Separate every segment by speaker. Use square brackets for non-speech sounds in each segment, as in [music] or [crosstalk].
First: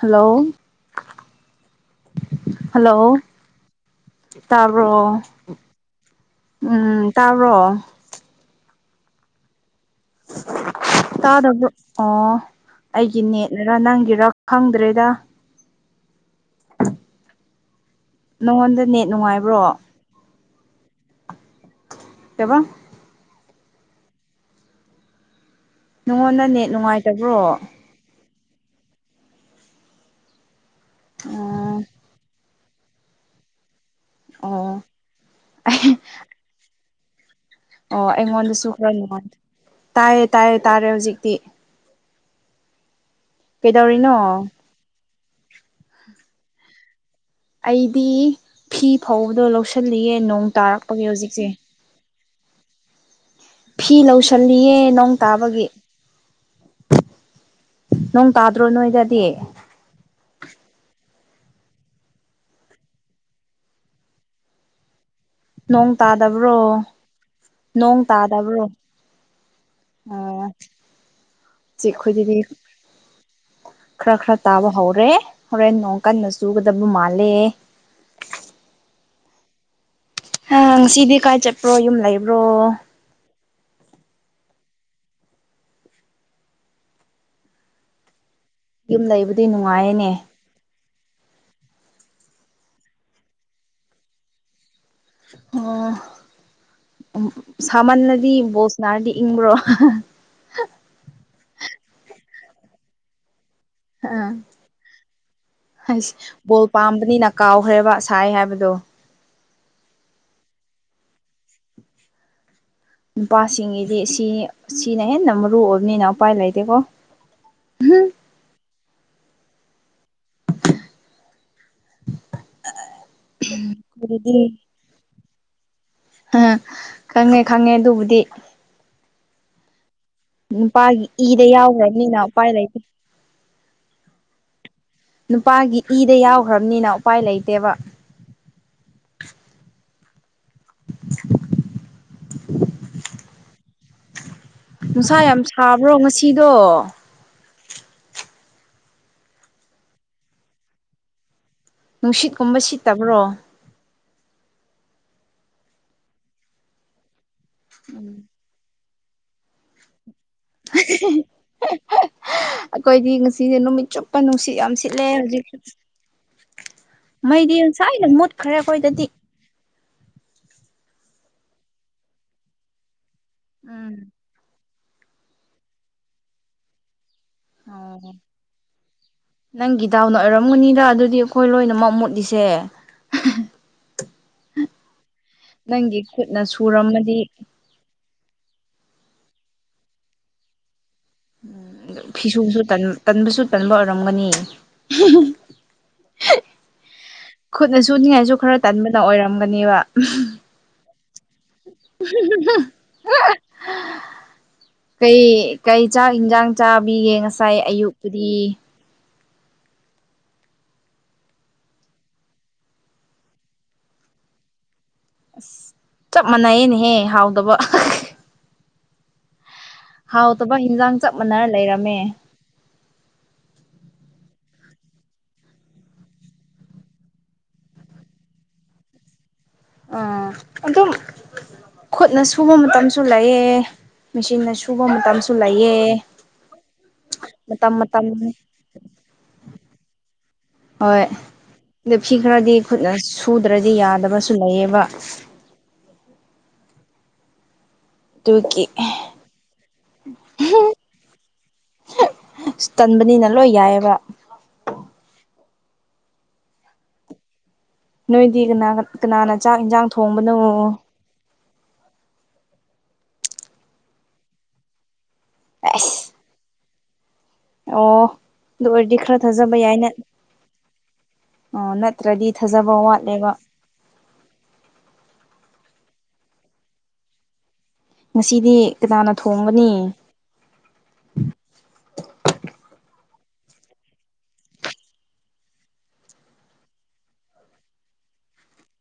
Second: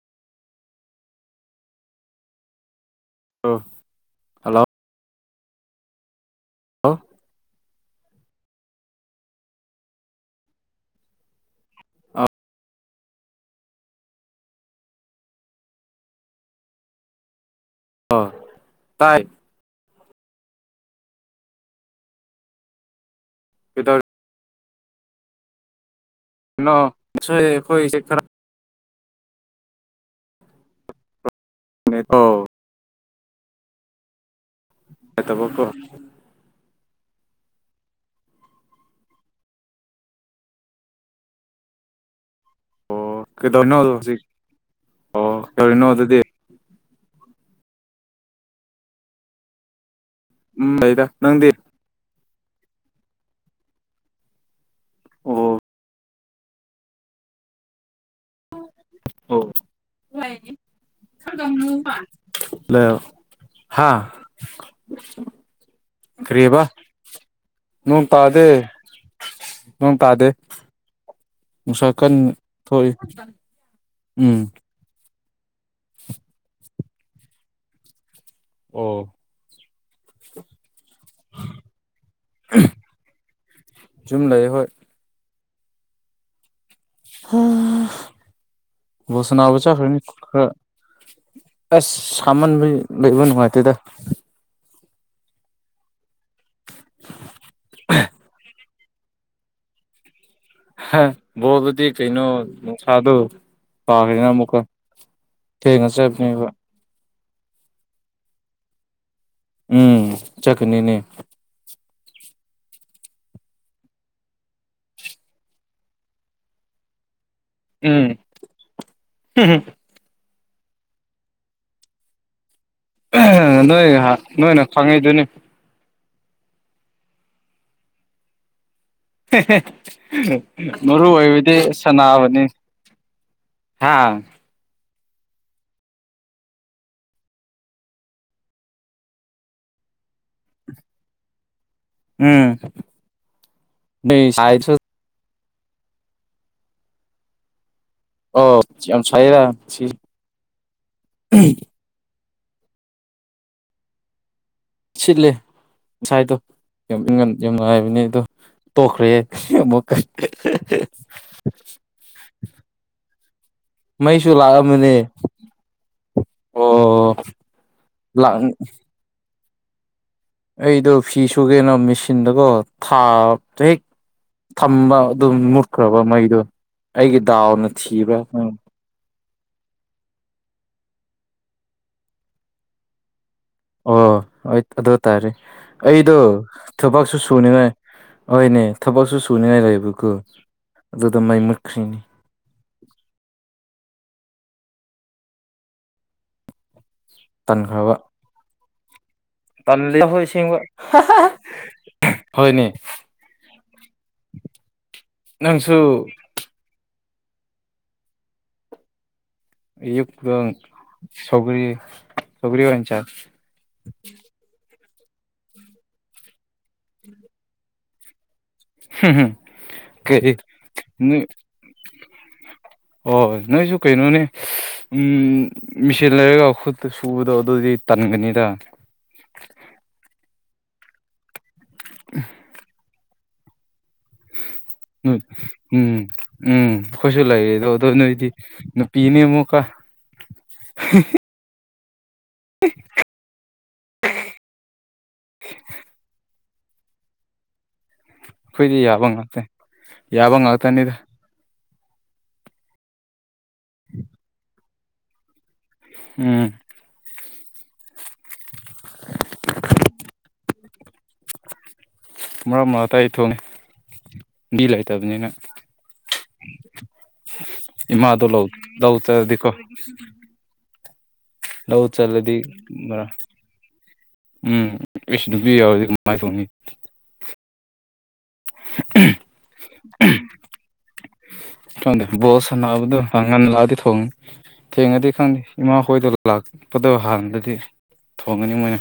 Speaker 1: hello hello
Speaker 2: [unintelligible] hello
Speaker 1: ꯇꯥꯕ꯭ꯔꯣ ꯎꯝ ꯇꯥꯕ꯭ꯔꯣ ꯇꯥꯗꯕꯔꯣ ꯑꯣ ꯑꯩꯒꯤ ꯅꯦꯠꯅꯥꯔꯥ ꯅꯪꯒꯤꯔꯥ ꯈꯪꯗ꯭ꯔꯦꯗꯥ
Speaker 2: ꯑꯣ
Speaker 1: ꯅꯉꯣꯟꯗꯥ ꯅꯦꯠ
Speaker 2: ꯇꯥꯏ
Speaker 1: ꯅꯨꯡꯉꯥꯏꯕ꯭ꯔꯣ ꯀꯩꯕꯥ
Speaker 2: [unintelligible]
Speaker 1: ꯅꯉꯣꯟꯗꯥ ꯅꯦꯠ ꯅꯨꯡꯉꯥꯏꯇꯥꯕ꯭ꯔꯣ
Speaker 2: ꯑꯥꯈꯣꯏꯒꯤ ꯁꯦ ꯈꯔꯥ
Speaker 1: ꯑꯣ
Speaker 2: ꯅꯦꯠ ꯀꯦ
Speaker 1: ꯑꯣ
Speaker 2: ꯅꯠꯇꯥꯕꯥ ꯀꯣ
Speaker 1: ꯑꯣ ꯑꯩꯉꯣꯟꯗꯥꯁꯨ ꯈꯔꯥ ꯅꯨꯡꯉꯥꯏ ꯇꯥꯏꯌꯦ ꯇꯥꯏꯌꯦ ꯇꯥꯔꯦ ꯍꯧꯖꯤꯛ
Speaker 2: ꯑꯣ ꯀꯩꯗꯧꯔꯤꯅꯣ ꯍꯧꯖꯤꯛ ꯑꯣ ꯀꯩꯗꯧꯔꯤꯅꯣ ꯑꯗꯨꯗꯤ
Speaker 1: ꯑꯩꯗꯤ ꯐꯤ ꯐꯥꯎꯕꯗꯣ ꯂꯧꯁꯤꯜꯂꯤꯌꯦ ꯅꯣꯡ
Speaker 2: ꯎꯝ ꯂꯩꯗ
Speaker 1: ꯇꯥꯔꯛꯄꯒꯤ ꯍꯧꯖꯤꯛꯁꯦ
Speaker 2: ꯅꯪꯗꯤ
Speaker 1: ꯐꯤ ꯂꯧꯁꯤꯜꯂꯤꯌꯦ ꯅꯣꯡ
Speaker 2: ꯑꯣ
Speaker 1: ꯇꯥꯕꯒꯤ ꯅꯣꯡ ꯇꯥꯗ꯭ꯔꯣ ꯅꯣꯏꯗꯗꯤ
Speaker 2: ꯍꯣꯏ [unintelligible]
Speaker 1: ꯅꯣꯡ ꯇꯥꯗꯕ꯭ꯔꯣ
Speaker 2: ꯀꯔꯤꯕ
Speaker 1: ꯅꯣꯡ ꯇꯥꯗꯕ꯭ꯔꯣ
Speaker 2: ꯅꯣꯡ ꯇꯥꯗꯦ
Speaker 1: ꯍꯧꯖꯤꯛ
Speaker 2: ꯅꯨꯡꯁꯥ ꯀꯟꯅ
Speaker 1: ꯑꯩꯈꯣꯏꯗꯗꯤ
Speaker 2: ꯊꯣꯛꯏ
Speaker 1: ꯈꯔ
Speaker 2: ꯎꯝ
Speaker 1: ꯈꯔ ꯇꯥꯕ ꯍꯧꯔꯦ ꯍꯣꯔꯦꯟ ꯅꯣꯡ ꯀꯟꯅ ꯆꯨꯒꯗꯕ ꯃꯥꯜꯂꯦ
Speaker 2: ꯑꯣ
Speaker 1: ꯑꯥ ꯉꯁꯤꯗꯤ ꯀꯥꯏ ꯆꯠꯄ꯭ꯔꯣ ꯌꯨꯝ ꯂꯩꯕ꯭ꯔꯣ
Speaker 2: ꯌꯨꯝ ꯂꯩꯌꯦ ꯍꯣꯏ
Speaker 1: ꯌꯨꯝ
Speaker 2: ꯕꯣꯜ
Speaker 1: ꯂꯩꯕꯗꯤ
Speaker 2: ꯁꯥꯅꯕ ꯆꯠꯈꯔꯅꯤ
Speaker 1: ꯅꯨꯡꯉꯥꯏꯌꯦꯅꯦ
Speaker 2: ꯈꯔ ꯑꯁ ꯁꯥꯃꯟꯕꯩ ꯂꯩꯕ ꯅꯨꯡꯉꯥꯏꯇꯦꯗ
Speaker 1: ꯑꯣ ꯁꯥꯃꯟꯂꯗꯤ ꯕꯣꯜ ꯁꯅꯥꯔꯗꯤ ꯏꯪꯕ꯭ꯔꯣ
Speaker 2: ꯕꯣꯜ ꯕꯨꯗꯤ ꯀꯩꯅꯣ ꯅꯨꯡꯁꯥꯗꯣ
Speaker 1: ꯑꯥ
Speaker 2: ꯐꯥꯈꯤꯗꯅ ꯑꯃꯨꯛꯀꯣ ꯊꯦꯡꯉ
Speaker 1: ꯍꯩꯁ
Speaker 2: ꯆꯠꯅꯦꯕ
Speaker 1: ꯕꯣꯜ ꯄꯥꯝꯕꯅꯤꯅ ꯀꯥꯎꯈ꯭ꯔꯦꯕ ꯁꯥꯏ ꯍꯥꯏꯕꯗꯣ
Speaker 2: ꯎꯝ ꯆꯠꯀꯅꯤꯅꯦ
Speaker 1: ꯅꯨꯄꯥꯁꯤꯡꯒꯤꯗꯤ ꯁꯤ ꯁꯤꯅ ꯍꯦꯟꯅ ꯃꯔꯨ ꯑꯣꯏꯕꯅꯤꯅ ꯎꯄꯥꯏ ꯂꯩꯇꯦꯀꯣ
Speaker 2: ꯎꯝ ꯅꯣꯏ
Speaker 1: ꯑꯗꯨꯗꯤ
Speaker 2: ꯅꯣꯏꯅ ꯈꯪꯉꯤꯗꯣꯅꯤ
Speaker 1: ꯑꯥ ꯈꯪꯉꯦ ꯈꯪꯉꯦ ꯑꯗꯨꯕꯨꯗꯤ
Speaker 2: ꯍꯦ ꯍꯦ
Speaker 1: ꯅꯨꯄꯥꯒꯤ
Speaker 2: ꯃꯔꯨ
Speaker 1: ꯏꯗ
Speaker 2: ꯑꯣꯏꯕꯗꯤ
Speaker 1: ꯌꯥꯎꯈ꯭ꯔꯕꯅꯤꯅ
Speaker 2: ꯁꯅꯥꯕꯅꯤ
Speaker 1: ꯎꯄꯥꯏ ꯂꯩꯇꯦ
Speaker 2: ꯍꯥꯥ
Speaker 1: ꯅꯨꯄꯥꯒꯤ ꯏꯗ ꯌꯥꯎꯈ꯭ꯔꯕꯅꯤꯅ ꯎꯄꯥꯏ ꯂꯩꯇꯦꯕ [unintelligible]
Speaker 2: ꯎꯝ [unintelligible]
Speaker 1: ꯅꯨꯡꯁꯥ ꯌꯥꯝ ꯁꯥꯕ꯭ꯔꯣ ꯉꯁꯤꯗꯣ
Speaker 2: ꯑꯣ ꯌꯥꯝ ꯁꯥꯏꯗ ꯉꯁꯤ
Speaker 1: ꯅꯨꯡꯁꯤꯠꯀꯨꯝꯕ ꯁꯤꯠꯇꯕ꯭ꯔꯣ
Speaker 2: ꯁꯤꯠꯂꯦ ꯉꯁꯥꯏꯗꯣ ꯌꯥꯝ ꯌꯥꯝ ꯅꯨꯡꯉꯥꯏꯕꯅꯦ ꯑꯗꯣ ꯇꯣꯛꯈ꯭ꯔꯦ ꯑꯃꯨꯛꯀꯥ [unintelligible]
Speaker 1: ꯑꯩꯈꯣꯏꯗꯤ ꯉꯁꯤꯁꯦ ꯅꯨꯃꯤꯠ ꯆꯨꯞꯄ
Speaker 2: ꯃꯩꯁꯨ
Speaker 1: ꯅꯨꯡꯁꯤꯠ ꯌꯥꯝ
Speaker 2: ꯂꯥꯛꯑꯝꯕꯅꯦ
Speaker 1: ꯁꯤꯠꯂꯦ ꯍꯧꯖꯤꯛ
Speaker 2: ꯑꯣ
Speaker 1: ꯃꯩꯗꯤ ꯉꯁꯥꯏꯅ ꯃꯨꯠꯈ꯭ꯔꯦ ꯑꯩꯈꯣꯏꯗꯗꯤ
Speaker 2: ꯑꯩꯗꯣ ꯐꯤ ꯁꯨꯒꯦꯅ ꯃꯦꯆꯤꯟꯗꯀꯣ ꯊꯥꯕ ꯍꯦꯛ
Speaker 1: ꯎꯝ
Speaker 2: ꯊꯝꯕ ꯑꯗꯨꯝ ꯃꯨꯠꯈ꯭ꯔꯕ ꯃꯩꯗꯣ ꯑꯩꯒꯤ ꯗꯥꯎꯅ
Speaker 1: ꯑꯣ
Speaker 2: ꯊꯤꯕ ꯎꯝ
Speaker 1: ꯅꯪꯒꯤ ꯗꯥꯎꯅ ꯑꯣꯏꯔꯝꯒꯅꯤꯗ ꯑꯗꯨꯗꯤ ꯑꯩꯈꯣꯏ ꯂꯣꯏꯅꯃꯛ ꯃꯨꯠꯂꯤꯁꯦ
Speaker 2: ꯑꯣ ꯑꯗꯨ ꯑꯣꯏ ꯇꯥꯔꯦ
Speaker 1: ꯅꯪꯒꯤ
Speaker 2: ꯑꯩꯗꯣ
Speaker 1: ꯈꯨꯠꯅ
Speaker 2: ꯊꯕꯛꯁꯨ
Speaker 1: ꯁꯨꯔꯝꯃꯗꯤ
Speaker 2: ꯁꯨꯅꯤꯉꯥꯏ ꯍꯣꯏꯅꯦ ꯊꯕꯛꯁꯨ ꯁꯨꯅꯤꯉꯥꯏ ꯂꯩꯕ ꯑꯗꯨꯗ ꯃꯩ ꯃꯨꯠꯈ꯭ꯔꯤꯅꯤ
Speaker 1: ꯐꯤꯁꯨ ꯁꯨꯕ ꯇꯟꯕꯁꯨ ꯇꯟꯕ ꯑꯣꯏꯔꯝꯒꯅꯤ ꯈꯨꯠꯅ
Speaker 2: ꯇꯟꯈ꯭ꯔꯕ
Speaker 1: ꯁꯨꯅꯤꯡꯉꯥꯏꯁꯨ ꯈꯔ ꯇꯟꯕꯅ ꯑꯣꯏꯔꯝ
Speaker 2: ꯇꯜꯂꯦ ꯍꯣꯏ ꯑꯁꯦꯡꯕ ꯍꯣꯏꯅꯦ
Speaker 1: ꯀꯩ
Speaker 2: ꯅꯪꯁꯨ
Speaker 1: ꯀꯩ ꯆꯥꯛ ꯌꯦꯟꯖꯥꯡ ꯆꯥꯕꯤꯌꯦ ꯉꯁꯥꯏ ꯑꯌꯨꯛꯄꯨꯗꯤ
Speaker 2: ꯑꯌꯨꯛꯇ ꯁꯧꯒꯔꯤ ꯁꯧꯒꯔꯤ ꯑꯣꯏꯅ ꯆꯥꯏ
Speaker 1: ꯑꯁ ꯆꯞ ꯃꯥꯟꯅꯩꯌꯦꯅꯦꯍꯦ ꯍꯥꯎꯗꯕ
Speaker 2: ꯍꯝ ꯍꯝ
Speaker 1: ꯍꯥꯎꯇꯕ ꯏꯟꯖꯥꯡ ꯆꯞ ꯃꯥꯟꯅꯅ ꯂꯩꯔꯝꯃꯦ
Speaker 2: ꯑꯣ ꯅꯣꯏꯁꯨ ꯀꯩꯅꯣꯅꯦ ꯎꯝ ꯃꯦꯆꯤꯟ ꯂꯩꯔꯒ ꯈꯨꯠꯇ ꯁꯨꯕꯗꯣ ꯑꯗꯨꯗꯤ ꯇꯟꯒꯅꯤꯗ
Speaker 1: ꯎ ꯑꯗꯨꯝ ꯈꯨꯠꯅ ꯁꯨꯕ ꯃꯇꯝꯁꯨ ꯂꯩꯌꯦ ꯃꯦꯆꯤꯟꯅ ꯁꯨꯕ ꯃꯇꯝꯁꯨ ꯂꯩꯌꯦ
Speaker 2: ꯎꯝ ꯎꯝ ꯀꯣꯏꯁꯨ
Speaker 1: ꯃꯇꯝ
Speaker 2: ꯂꯩꯌꯦꯗꯣꯗꯣ ꯅꯣꯏꯗꯤ
Speaker 1: ꯃꯇꯝꯅꯤ
Speaker 2: ꯄꯤꯅꯦ ꯃꯣꯛꯀꯥ
Speaker 1: ꯍꯣꯏ ꯑ ꯐꯤ ꯈꯔꯗꯤ ꯈꯨꯠꯅ ꯁꯨꯗ꯭ꯔꯗꯤ ꯌꯥꯗꯕꯁꯨ ꯂꯩꯌꯦꯕ
Speaker 2: [unintelligible]
Speaker 1: ꯑꯗꯨꯒꯤ
Speaker 2: ꯑꯩꯈꯣꯏꯗꯤ ꯌꯥꯕ ꯉꯥꯛꯇ ꯌꯥꯕ ꯉꯥꯛꯇꯅꯤꯗ
Speaker 1: ꯇꯟꯕꯅꯤꯅ ꯂꯣꯏ ꯌꯥꯏꯑꯕ
Speaker 2: ꯎꯝ
Speaker 1: ꯅꯣꯏꯗꯤ ꯀꯅꯥ ꯀꯅꯥꯅ ꯆꯥꯛ ꯌꯦꯟꯖꯥꯡ ꯊꯣꯡꯕꯅꯣ
Speaker 2: ꯃꯔꯛ ꯃꯔꯥꯛꯇꯥ ꯑꯩ ꯊꯣꯡꯏ ꯃꯤ ꯂꯩꯇꯕꯅꯤꯅ
Speaker 1: ꯑꯁ ꯑꯣ
Speaker 2: ꯏꯃꯥꯗꯣ ꯂꯧ
Speaker 1: ꯑꯗꯨ ꯑꯣꯏꯔꯗꯤ
Speaker 2: ꯂꯧ
Speaker 1: ꯈꯔ
Speaker 2: ꯆꯠꯂꯗꯤꯀꯣ
Speaker 1: ꯊꯥꯖꯕ ꯌꯥꯏꯅ ꯑꯣ
Speaker 2: ꯂꯧ
Speaker 1: ꯅꯠꯇ꯭ꯔꯗꯤ
Speaker 2: ꯆꯂꯗꯤ
Speaker 1: ꯊꯥꯖꯕ
Speaker 2: ꯃꯔ
Speaker 1: ꯋꯥꯠꯂꯦꯕ
Speaker 2: ꯎꯝ ꯑꯩꯁꯨ ꯅꯨꯄꯤ ꯌꯥꯎꯔꯗꯤ ꯀꯃꯥꯏꯅ ꯇꯧꯅꯤ
Speaker 1: ꯉꯁꯤꯗꯤ ꯀꯅꯥꯅ ꯊꯣꯡꯒꯅꯤ
Speaker 2: ꯆꯗꯦ ꯣꯁꯅꯕꯗ ꯍꯪꯉꯟ ꯂꯥꯛꯗꯤ ꯊꯣꯡꯉ ꯊꯦꯡꯉꯗꯤ ꯈꯪꯗꯦ ꯏꯃꯥ ꯍꯣꯏꯗꯣ ꯂꯥꯛꯄꯗ ꯍꯥꯟꯅꯗꯗꯤ ꯊꯣꯡꯉꯅꯤ ꯃꯣꯏꯅ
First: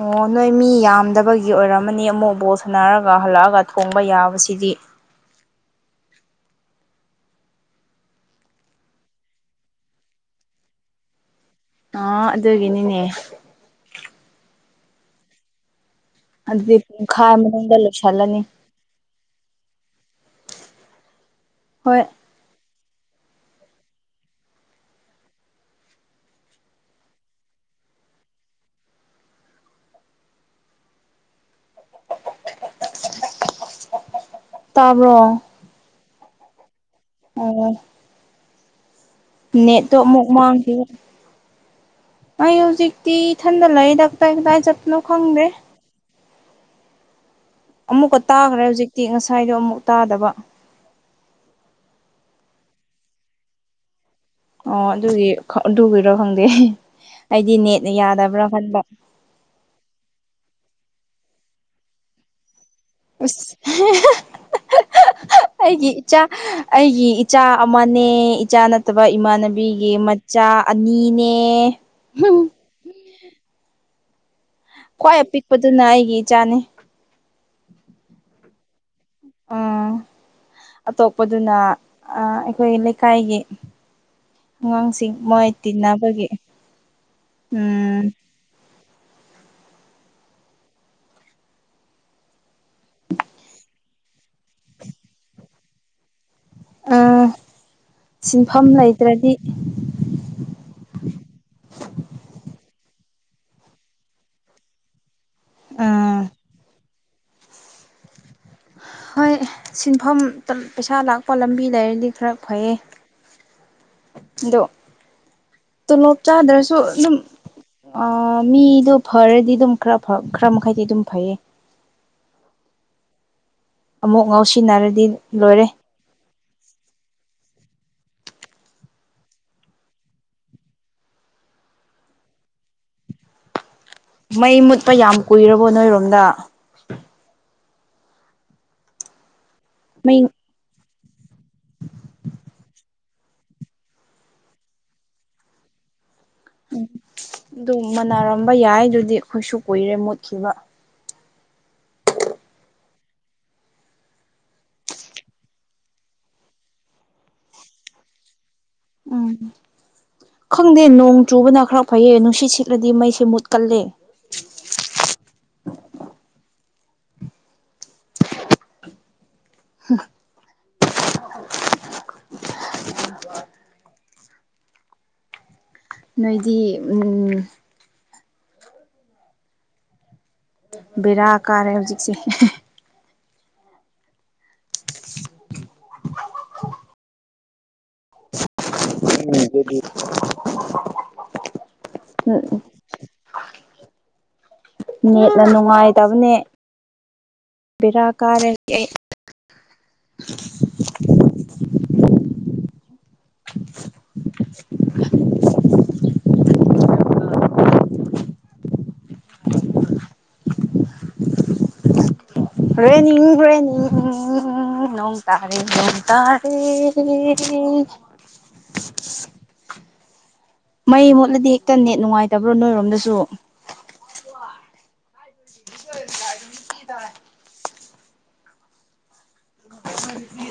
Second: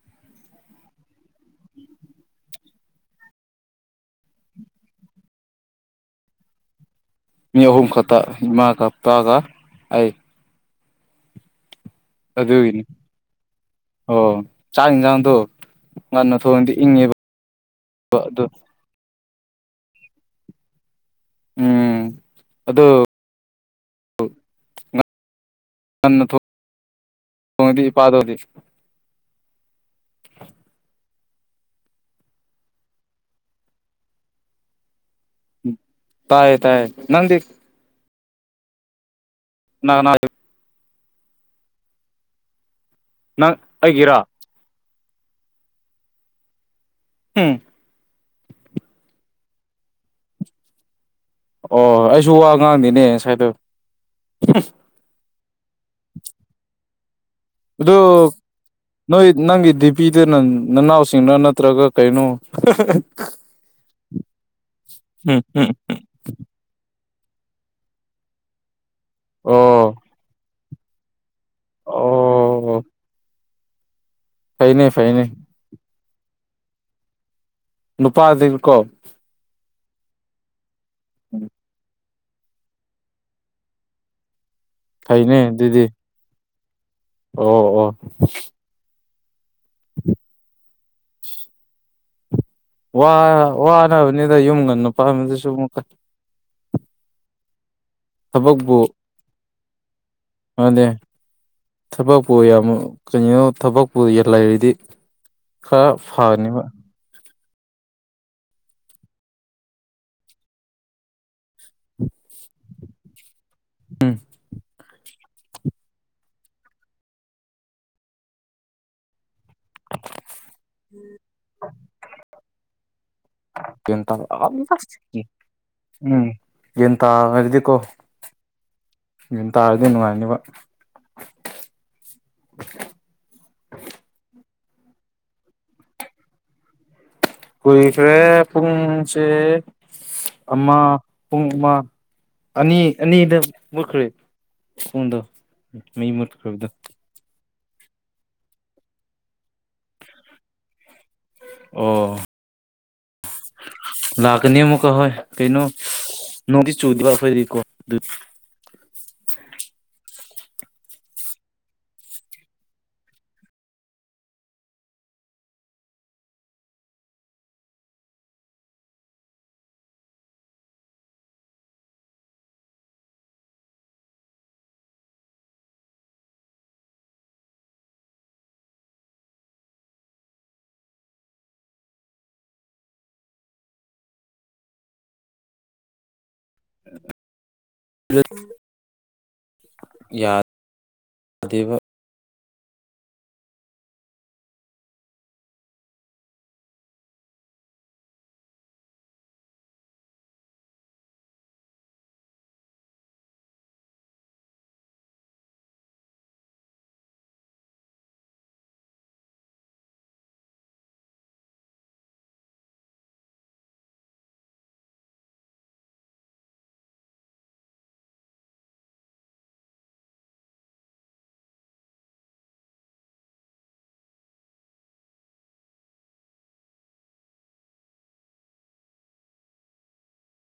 Speaker 1: ꯑꯣ ꯅꯣꯏ ꯃꯤ ꯌꯥꯝꯗꯕꯒꯤ ꯑꯣꯏꯔꯝꯃꯅꯤ ꯑꯃꯨꯛ ꯕꯣꯠ ꯁꯥꯟꯅꯔꯒ ꯍꯜꯂꯛꯑꯒ ꯊꯣꯡꯕ ꯌꯥꯕꯁꯤꯗꯤ
Speaker 2: ꯃꯤ ꯑꯍꯨꯝ ꯈꯇꯥ ꯏꯃꯥ ꯏꯄꯥꯒ ꯑꯩ
Speaker 1: ꯑ
Speaker 2: ꯑꯗꯨꯒꯤꯅꯤ
Speaker 1: ꯑꯗꯨꯒꯤꯅꯤꯅꯦ
Speaker 2: ꯑꯣ ꯆꯥꯛ ꯌꯦꯟꯁꯥꯡꯗꯣ ꯉꯟꯅ ꯊꯣꯡꯗꯤ
Speaker 1: ꯑꯗꯨꯗꯤ
Speaker 2: ꯏꯪꯉꯦꯕ
Speaker 1: ꯄꯨꯡꯈꯥꯏ ꯃꯅꯨꯡꯗ ꯂꯣꯏꯁꯤꯜꯂꯅꯤ
Speaker 2: ꯑꯗꯨ ꯎꯝ
Speaker 1: ꯍꯣꯏ
Speaker 2: ꯑꯗ‌ꯣ ꯉꯟꯅ ꯊꯣ ꯗꯤ ꯏꯄꯥꯗ‌ꯣꯗꯤ
Speaker 1: ꯇꯥꯕ꯭ꯔ‌ꯣ
Speaker 2: ꯇꯥꯏꯌ‌ꯦ ꯇꯥꯏꯌ‌ꯦ ꯅꯪꯗꯤ
Speaker 1: ꯑꯣ
Speaker 2: ꯀꯅꯥ
Speaker 1: ꯅꯦꯠꯇꯣ
Speaker 2: ꯀꯅꯥ
Speaker 1: ꯑꯃꯨꯛ ꯃꯥꯡꯈꯤꯕ ꯑꯩ ꯍꯧꯖꯤꯛ ꯇꯤ
Speaker 2: ꯅꯪ
Speaker 1: ꯏꯊꯟꯗ ꯂꯩꯗ
Speaker 2: ꯑꯩꯒꯤꯔꯥ
Speaker 1: ꯀꯗꯥꯏ ꯀꯗꯥꯏ ꯆꯠꯄꯅꯣ ꯈꯪꯗꯦ
Speaker 2: ꯎꯝ
Speaker 1: ꯑꯃꯨꯛꯀ ꯇꯥꯈ꯭ꯔꯦ ꯍꯧꯖꯤꯛꯇꯤ ꯉꯁꯥꯏꯗꯣ ꯑꯃꯨꯛ ꯇꯥꯗꯕ
Speaker 2: ꯑꯣ ꯑꯩꯁꯨ ꯋꯥ ꯉꯥꯡꯗ‌ꯦꯅꯦ ꯉꯁꯥꯏꯗ‌ꯣ
Speaker 1: ꯑꯣ ꯑꯗꯨꯒꯤ ꯑꯗꯨꯒꯤꯔꯣ ꯈꯪꯗꯦ ꯑꯩꯗꯤ ꯅꯦꯠꯅ
Speaker 2: ꯑꯗꯨ
Speaker 1: ꯌꯥꯗꯕ꯭ꯔꯥ ꯈꯟꯕ
Speaker 2: ꯅꯣꯏ ꯅꯪꯒꯤ ꯗꯤꯄꯤꯗꯨ ꯅꯪ ꯅꯅꯥꯎꯁꯤꯡꯔꯥ ꯅꯠꯇ꯭ꯔꯒ ꯀꯩꯅꯣ
Speaker 1: ꯑꯁ
Speaker 2: ꯎꯝ ꯎꯝ
Speaker 1: ꯑꯩꯒꯤ ꯏꯆꯥ ꯑꯩꯒꯤ ꯏꯆꯥ ꯑꯃꯅꯦ ꯏꯆꯥ ꯅꯠꯇꯕ ꯏꯃꯥꯟꯅꯕꯤꯒꯤ
Speaker 2: ꯑꯣ
Speaker 1: ꯃꯆꯥ ꯑꯅꯤꯅꯦ
Speaker 2: ꯑꯣ ꯐꯩꯅꯦ
Speaker 1: ꯈ꯭ꯋꯥꯏ
Speaker 2: ꯐꯩꯅꯦ
Speaker 1: ꯑꯄꯤꯛꯄꯗꯨꯅ ꯑꯩꯒꯤ ꯏꯆꯥꯅꯤ
Speaker 2: ꯅꯨꯄꯥꯗꯤꯕꯀ‌ꯣ
Speaker 1: ꯎꯝ ꯑꯇꯣꯞꯄꯗꯨꯅ ꯑꯩ ꯑꯩꯈꯣꯏꯒꯤ ꯂꯩꯀꯥꯏꯒꯤ ꯑꯉꯥꯡꯁꯤꯡ
Speaker 2: ꯐꯩꯅꯦ
Speaker 1: ꯃ‌ꯣꯏ
Speaker 2: ꯑꯗꯨꯗꯤ
Speaker 1: ꯇꯤꯟꯅꯕꯒꯤ
Speaker 2: ꯑꯣ ꯑꯣ
Speaker 1: ꯎꯝ
Speaker 2: [inaudible] ꯋꯥ ꯋꯥꯅꯕꯅꯤꯗ ꯌꯨꯝ ꯉꯟꯅ ꯄꯥꯟꯕꯗꯨꯁꯨ ꯀꯠ
Speaker 1: ꯁꯤꯟꯐꯝ ꯂꯩꯇ꯭ꯔꯗꯤ
Speaker 2: ꯑꯗꯨꯗ‌ꯦ ꯊꯕꯛꯄꯨ ꯌꯥꯝ ꯀꯩꯅꯣ ꯊꯕꯛꯄꯨ ꯂꯩꯔꯗꯤ ꯈꯔ
Speaker 1: ꯎꯝ
Speaker 2: ꯐꯅꯦꯕ
Speaker 1: ꯍꯣꯏ ꯁꯤꯟꯐꯝ ꯄꯩꯁꯥ ꯂꯥꯛꯄ ꯂꯝꯕꯤ ꯂꯩꯔꯗꯤ ꯈꯔ ꯐꯩꯌꯦ ꯗꯣ ꯇꯣꯂꯣꯞ ꯆꯥꯗ꯭ꯔꯁꯨ ꯗꯨꯝ ꯑꯥ ꯃꯤꯗꯣ ꯐꯔꯗꯤ ꯗꯨꯝ ꯈꯔ ꯐꯩ ꯈꯔ ꯃꯈꯩꯗꯤ ꯑꯗꯨꯝ ꯐꯩꯌꯦ
Speaker 2: ꯒ꯭ꯌꯥꯟ
Speaker 1: ꯑꯃꯨꯛ
Speaker 2: ꯇꯥꯕ
Speaker 1: ꯉꯥꯎꯁꯤꯟꯅꯔꯗꯤ ꯂꯣꯏꯔꯦ
Speaker 2: ꯎꯝ ꯒ꯭ꯌꯥꯟ ꯇꯥꯕꯗꯗꯤꯀꯣ ꯒ꯭ꯌꯥꯟ ꯇꯥꯔꯗꯤ ꯅꯨꯡꯉꯥꯏꯅꯤꯕ
Speaker 1: ꯃꯩ ꯃꯨꯠꯄ ꯌꯥꯝ ꯀꯨꯏꯔꯕꯣ ꯅꯣꯏꯔꯣꯝꯗ
Speaker 2: ꯀꯨꯏꯈꯔꯦ ꯄꯨꯡꯁꯦ
Speaker 1: ꯃꯤꯡ
Speaker 2: ꯑꯃ ꯄꯨꯡ ꯑꯃ ꯑꯅꯤ ꯑꯅꯤꯗ ꯃꯨꯠꯈ꯭ꯔꯦ ꯄꯨꯡꯗꯣ ꯃꯩ ꯃꯨꯈ꯭ꯔꯕꯗꯣ
Speaker 1: ꯑꯗꯨ ꯃꯥꯟꯅꯔꯝꯕ ꯌꯥꯏꯗꯨꯗꯤ ꯈꯣꯏꯁꯨ ꯀꯨꯏꯔꯦ ꯃꯨꯠꯈꯤꯕ
Speaker 2: ꯑꯣ ꯂꯥꯛꯀꯅꯤ ꯃꯨꯛꯀ ꯍꯣꯏ ꯀꯩꯅꯣ ꯅ‌ꯣꯡꯗꯤ ꯆꯨꯗꯕ ꯈ‌ꯣꯏꯗꯤꯀꯣ ꯗꯨ
Speaker 1: ꯎꯝ ꯈꯪꯗꯦ ꯅꯣꯡ ꯆꯨꯕꯅ ꯈꯔ ꯐꯩꯌꯦ ꯅꯨꯡꯁꯤꯠ ꯁꯤꯠꯂꯗꯤ ꯃꯩꯁꯦ ꯃꯨꯠꯀꯜꯂꯦ [unintelligible] [inaudible] ꯅꯣꯏꯗꯤ ꯎꯝ ꯕꯦꯔꯥ ꯀꯥꯔꯦ ꯍꯧꯖꯤꯛꯁꯦ [inaudible]
Speaker 2: [unintelligible]
Speaker 1: ꯎꯝꯗꯗꯤ
Speaker 2: ꯌꯥꯗꯦꯕ
Speaker 1: ꯎꯝ ꯎ ꯅꯦꯠꯅ ꯅꯨꯡꯉꯥꯏꯇꯕꯅꯦ ꯕꯦꯔꯥ ꯀꯥꯔꯦ ꯑꯩ [inaudible] [inaudible] ꯍꯣꯔꯦꯟꯅꯤꯡꯕ꯭ꯔꯥ ꯅꯤꯡ ꯎꯝ ꯅꯣꯡ ꯇꯥꯔꯦ ꯅꯣꯡ ꯇꯥꯔꯦ ꯃꯩ ꯃꯣꯠꯂꯗꯤ ꯍꯦꯛꯇ ꯅꯦꯠ ꯅꯨꯡꯉꯥꯏꯇꯕ꯭ꯔꯣ ꯅꯣꯏꯔꯣꯝꯗꯁꯨ [unintelligible] ꯃꯤꯊꯤ ꯇꯥꯏ [unintelligible]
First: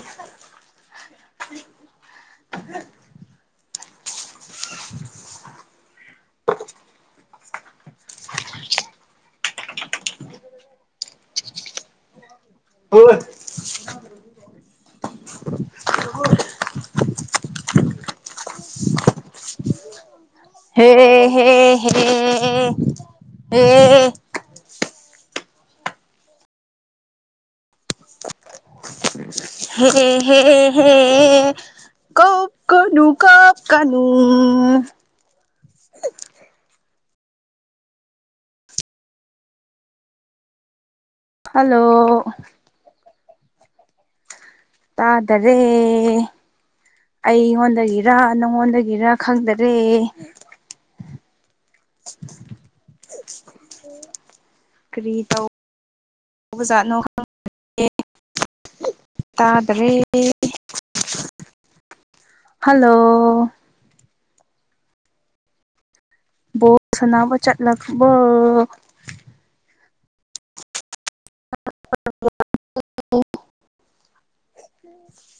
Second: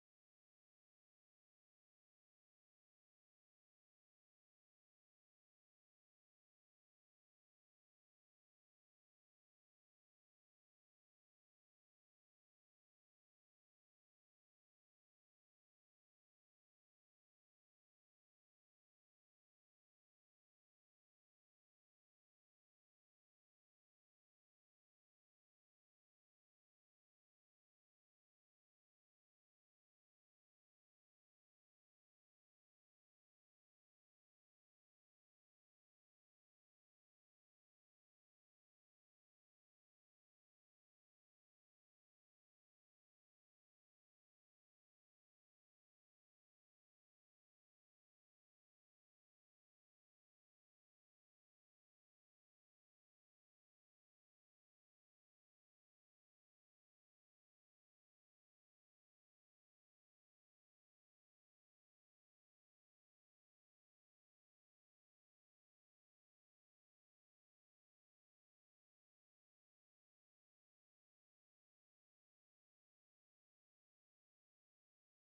Speaker 1: ꯑꯣꯏ ꯍꯦ ꯍꯦ ꯑꯦ ꯍꯦ ꯑꯦ ꯍꯦ ꯍꯦ ꯍꯦ ꯀꯞ ꯀꯅꯨ ꯀꯞ ꯀꯅꯨ ꯍꯜꯂꯣ ꯇꯥꯗꯔꯦ ꯑꯩꯉꯣꯟꯗꯒꯤꯔ ꯅꯪꯉꯣꯟꯗꯒꯤꯔ ꯈꯪꯗꯔꯦ ꯀ꯭ꯔꯤ ꯇꯧ ꯕꯖꯥꯠꯅꯣ ꯈꯪ [unintelligible] ꯇꯥꯗꯔꯦ ꯍꯜꯂꯣ ꯕꯣ ꯁꯅꯥꯕ ꯆꯠꯂꯥꯛꯕꯣ [unintelligible] [unintelligible]